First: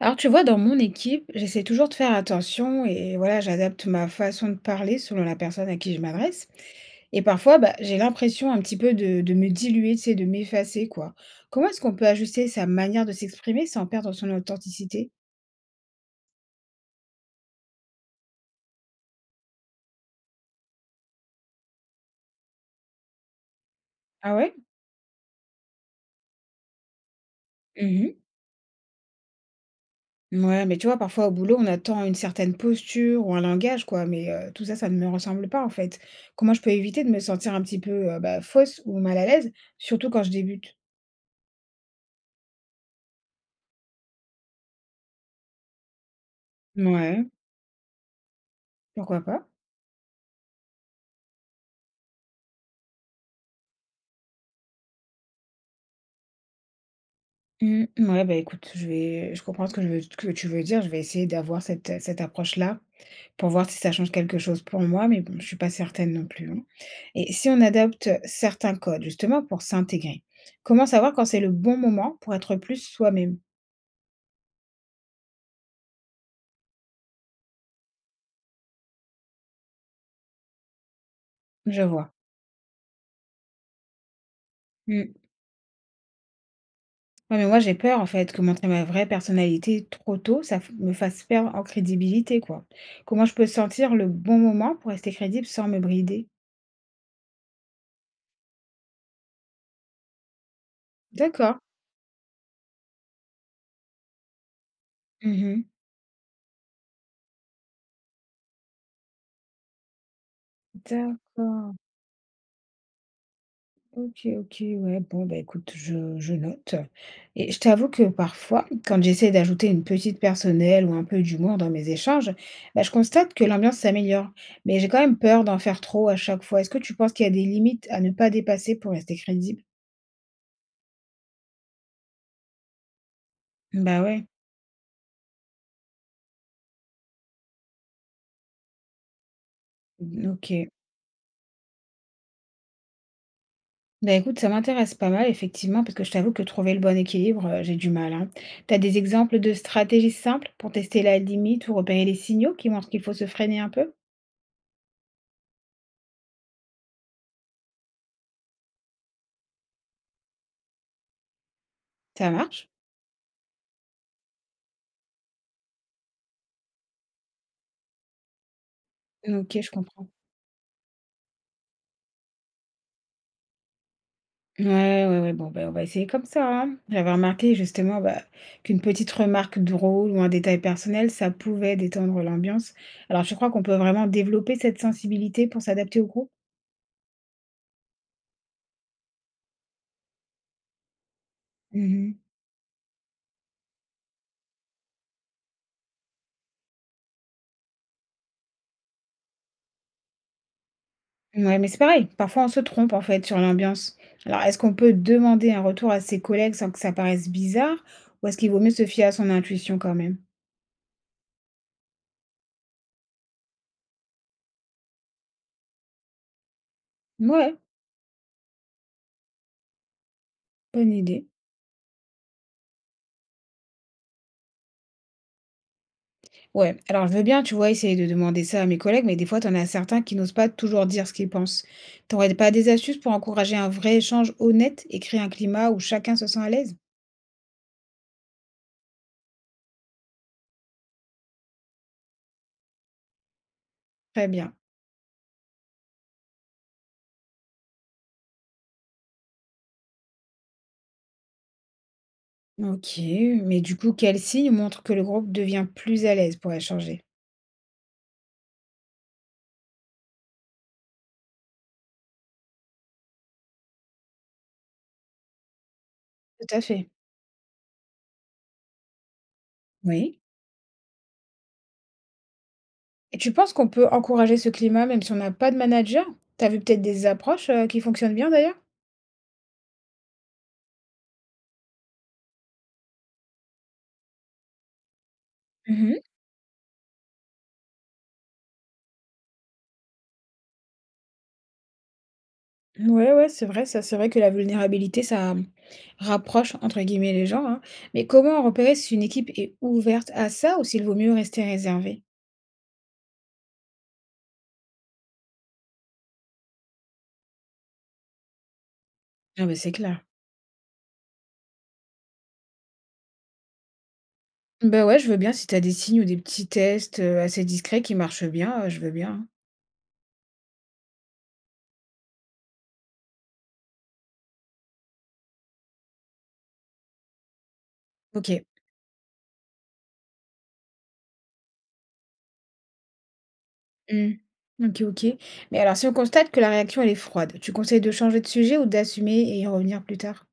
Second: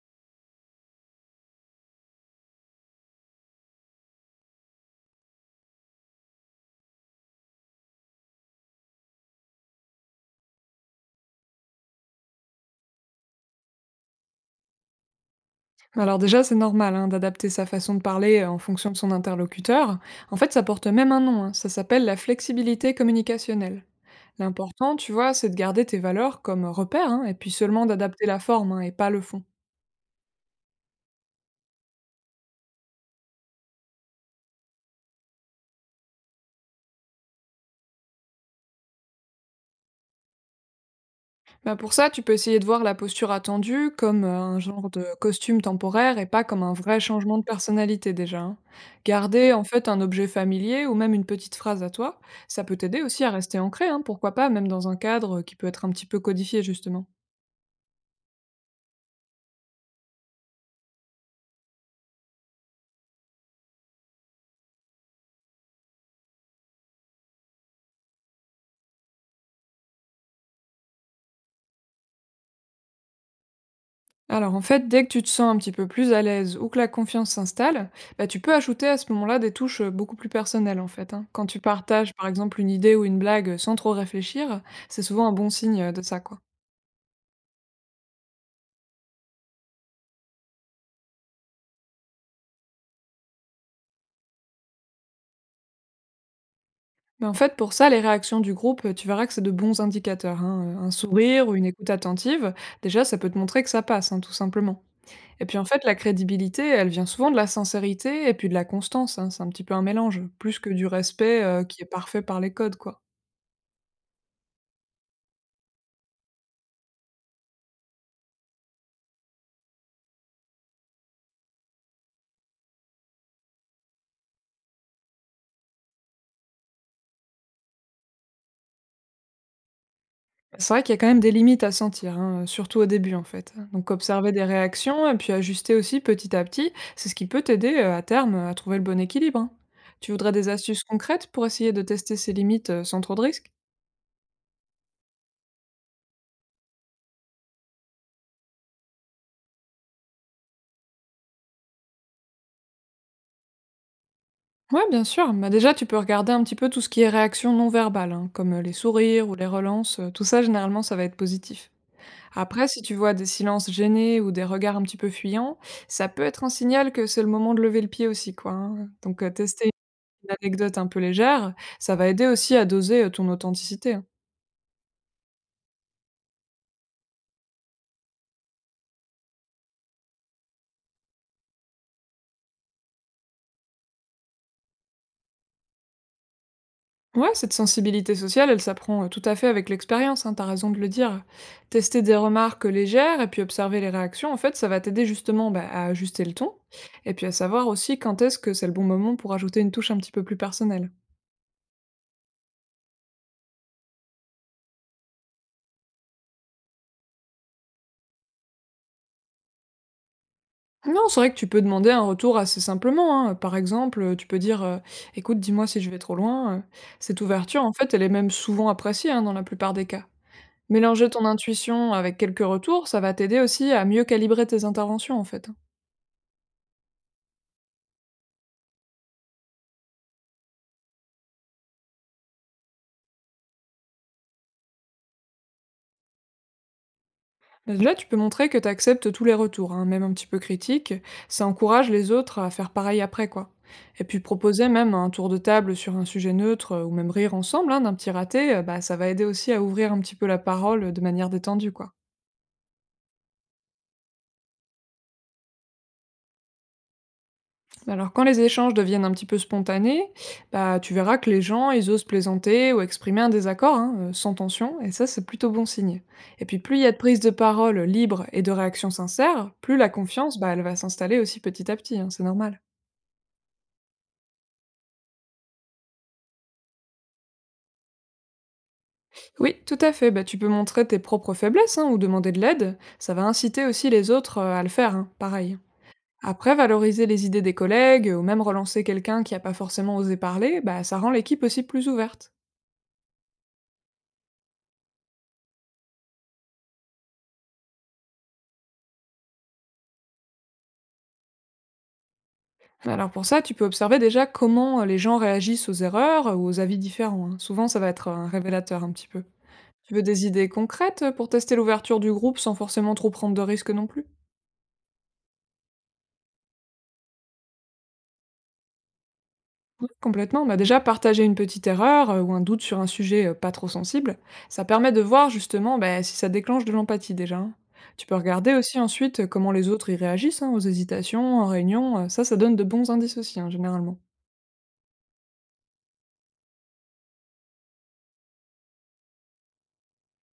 Alors tu vois, dans mon équipe, j'essaie toujours de faire attention et voilà, j'adapte ma façon de parler selon la personne à qui je m'adresse. Et parfois, bah, j'ai l'impression un petit peu de me diluer, tu sais, de m'effacer, quoi. Comment est-ce qu'on peut ajuster sa manière de s'exprimer sans perdre son authenticité? Alors déjà, c'est normal hein, d'adapter sa façon de parler en fonction de son interlocuteur. En fait, ça porte même un nom, hein, ça s'appelle la flexibilité communicationnelle. Ah ouais? L'important, tu vois, c'est de garder tes valeurs comme repères, hein, et puis seulement Mhm. d'adapter la forme hein, et pas le fond. Ouais, mais tu vois, parfois au boulot, on attend une certaine posture ou un langage, quoi, mais tout ça, ça ne me ressemble pas, en fait. Comment je peux éviter de me sentir un petit peu bah, fausse ou mal à l'aise, surtout quand je débute? Bah pour ça, tu peux essayer de voir la posture attendue comme un genre de costume temporaire et pas comme un vrai Ouais. changement de personnalité déjà, hein. Pourquoi pas? Garder en fait un objet familier ou même une petite phrase à toi, ça peut t'aider aussi à rester ancré, hein, pourquoi pas, même dans un cadre qui peut être un petit peu codifié justement. Mmh, mmh, ouais, bah, écoute, je comprends ce que je veux que tu veux dire. Je vais essayer d'avoir cette approche-là pour voir si ça change quelque chose pour moi, mais bon, je suis pas certaine non plus, hein. Et si on adopte certains codes, justement pour s'intégrer, comment savoir quand c'est le bon moment pour être plus soi-même? Alors en fait, dès que tu te sens un petit peu plus à l'aise ou que la confiance s'installe, bah, tu peux ajouter à ce moment-là des touches beaucoup plus personnelles en fait, hein. Quand tu Je vois. partages par exemple une idée ou une blague sans trop réfléchir, c'est Mmh. souvent un bon signe de ça quoi. Ouais, mais moi, j'ai peur, en fait, que montrer ma vraie personnalité trop tôt, ça f me fasse perdre en crédibilité, quoi. Comment je peux sentir le bon moment pour rester crédible sans me brider? Mais en fait, pour ça, les réactions du groupe, tu verras que c'est de bons indicateurs, hein. Un sourire ou D'accord. une écoute attentive, déjà, ça peut te montrer que ça passe, hein, tout simplement. Et puis en Mmh. fait, la crédibilité, elle vient souvent de la sincérité et puis de la constance, hein. C'est un petit peu un mélange, plus que du respect D'accord. qui est parfait par les codes, quoi. OK, OK, ouais, bon, bah, écoute, je note. Et je t'avoue que parfois, quand j'essaie d'ajouter une petite personnelle ou un peu d'humour dans mes échanges, bah, je constate que l'ambiance s'améliore. Mais j'ai quand même peur d'en faire trop à chaque fois. Est-ce que tu penses qu'il y a des limites à ne pas dépasser pour rester crédible? C'est vrai qu'il y a quand même des limites à sentir, hein, surtout au début, en fait. Donc Bah ouais, observer des réactions et puis ajuster aussi petit à petit, c'est ce qui peut t'aider, à terme, à trouver le bon équilibre, hein. Tu mm, voudrais ok. des astuces concrètes pour essayer de tester ces limites, sans trop de risques? Bah écoute, ça m'intéresse pas mal, effectivement, parce que je t'avoue que trouver le bon équilibre, j'ai du mal, hein. T'as des exemples de stratégies simples pour tester la limite ou repérer les signaux qui montrent qu'il faut se freiner un peu? Ouais, bien sûr. Bah, déjà, tu peux regarder un petit peu tout ce qui est réaction non verbale, hein, comme, les sourires ou les relances, tout ça, généralement, ça va être positif. Ça Après, marche? si tu vois des silences gênés ou des regards un petit peu fuyants, ça peut être un signal que c'est le moment de lever le pied aussi, quoi, hein. Donc, Ok, tester je comprends. une anecdote un peu légère, ça va aider aussi à doser, ton authenticité, hein. Ouais, ouais, ouais, bon, ben, on va essayer comme ça, hein. J'avais remarqué justement bah, qu'une petite remarque drôle ou un détail personnel, ça pouvait détendre l'ambiance. Alors, je crois qu'on peut vraiment développer cette sensibilité pour s'adapter au groupe. Ouais, cette sensibilité sociale, elle s'apprend, tout à fait avec l'expérience, hein, tu raison de le dire. Tester des Mhm. remarques légères et puis observer les réactions, en fait, ça va t'aider justement, bah, à ajuster le ton et puis à savoir aussi quand est-ce que c'est le bon moment pour ajouter une touche un petit peu plus personnelle. Ouais, mais c'est pareil, parfois on se trompe en fait sur l'ambiance. Alors, est-ce qu'on peut demander un retour à ses collègues sans que ça paraisse bizarre, ou est-ce qu'il vaut mieux se fier à son intuition quand même? Non, c'est vrai que tu peux demander un retour assez simplement, hein. Par exemple, tu peux dire, «Écoute, dis-moi si je vais trop loin», Cette Ouais, ouverture, en fait, elle est même souvent appréciée, hein, dans la plupart des cas. bonne Mélanger ton idée. intuition avec quelques retours, ça va t'aider aussi à mieux calibrer tes interventions en fait. Ouais, alors je veux bien, tu vois, essayer de demander ça à mes collègues, mais des fois, t'en as certains qui n'osent pas toujours dire ce qu'ils pensent. T'aurais pas des astuces pour encourager un vrai échange honnête et créer un climat où chacun se sent à l'aise? Là, tu peux montrer que tu acceptes tous les retours, hein, même un petit peu critiques. Ça encourage les autres à faire pareil après, quoi. Et puis Très bien. proposer même un tour de table sur un sujet neutre ou même rire ensemble hein, d'un petit raté, bah, ça va aider aussi à ouvrir un petit peu la parole de manière détendue, quoi. Ok, mais du coup, quel signe montre que le groupe devient plus à l'aise pour échanger? Alors quand les échanges deviennent un petit peu spontanés, bah, tu verras que les gens, ils osent plaisanter ou exprimer un désaccord, hein, sans tension, et ça c'est plutôt bon signe. Et Tout puis à plus il y fait. a de prise de parole libre et de réactions sincères, plus la Oui. confiance, bah, elle va s'installer aussi petit à petit, hein, c'est normal. Et tu penses qu'on peut encourager ce climat même si on n'a pas de manager? T'as vu peut-être des approches qui fonctionnent bien d'ailleurs? Oui, tout à fait, bah, tu peux montrer tes propres faiblesses hein, ou demander de l'aide, ça va inciter aussi les autres à le faire, hein, pareil. Mhm. Après, valoriser les idées des collègues ou même relancer quelqu'un qui n'a pas forcément osé parler, bah, ça rend l'équipe aussi plus ouverte. Ouais, ouais, c'est vrai, ça, c'est vrai que la vulnérabilité, ça mmh, «rapproche» entre guillemets les gens, hein. Mais comment repérer si une équipe est ouverte à ça ou s'il vaut mieux rester réservé? Alors pour ça, tu peux observer déjà comment les gens réagissent aux erreurs ou aux avis différents, hein. Souvent, ça va être un révélateur un petit peu. Ah bah, c'est Tu clair. veux des idées concrètes pour tester l'ouverture du groupe sans forcément trop prendre de risques non plus. Bah, ouais, je veux bien si t'as des signes ou des petits tests, assez discrets qui marchent bien, je veux bien, hein. Ouais, complètement. Bah déjà, partager une petite erreur ou un doute sur un sujet pas trop sensible, ça permet de voir justement bah, si ça déclenche de l'empathie déjà, hein. Tu peux OK. regarder aussi ensuite comment les autres y réagissent hein, aux hésitations, en réunion. Ça, ça donne de bons indices aussi, hein, généralement. Mmh. OK, OK. Mais alors si on constate que la réaction elle est froide, tu conseilles de changer de sujet ou d'assumer et y revenir plus tard?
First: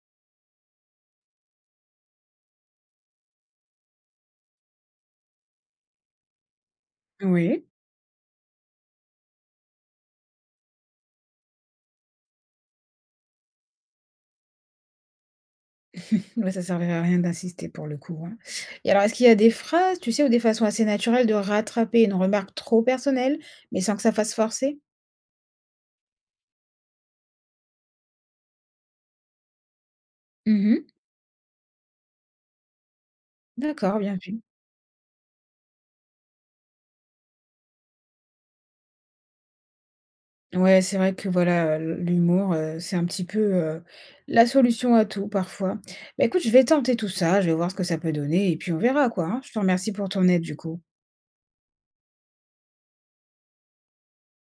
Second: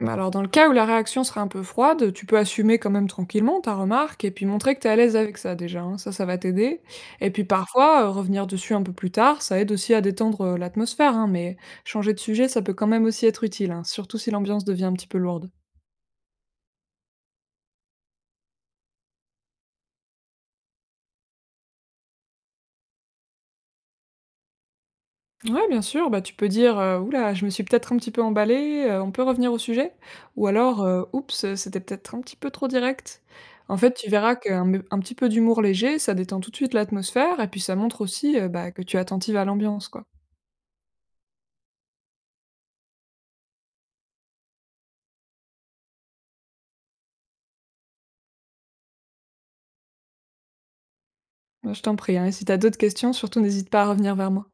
Bah alors dans le cas où la réaction sera un peu froide, tu peux assumer quand même tranquillement ta remarque et puis montrer que tu es à l'aise avec ça déjà, hein. Ça va t'aider. Et puis Oui. parfois, revenir dessus un peu plus tard, ça aide aussi à détendre, l'atmosphère, hein, mais changer de sujet, ça peut quand même aussi être utile, hein, surtout si l'ambiance devient un petit peu lourde. Ouais, ça servait à rien d'insister pour le coup, hein. Et alors, est-ce qu'il y a des phrases, tu sais, ou des façons assez naturelles de rattraper une remarque trop personnelle, mais sans que ça fasse forcer? Ouais, bien sûr, bah, tu peux dire, «Ouh je me suis peut-être un petit peu emballée, on peut revenir au sujet?» ou alors, Mmh. «Oups, c'était peut-être un petit peu trop direct». En fait, D'accord, tu bien verras vu. qu'un un petit peu d'humour léger, ça détend tout de suite l'atmosphère et puis ça montre aussi, bah, que tu es attentive à l'ambiance, quoi. Ouais, c'est vrai que voilà, l'humour, c'est un petit peu, la solution à tout parfois. Bah, écoute, je vais tenter tout ça, je vais voir ce que ça peut donner et puis on verra quoi, hein. Je te remercie pour ton aide du coup. Bah, je t'en prie, hein, et si t'as d'autres questions, surtout n'hésite pas à revenir vers moi.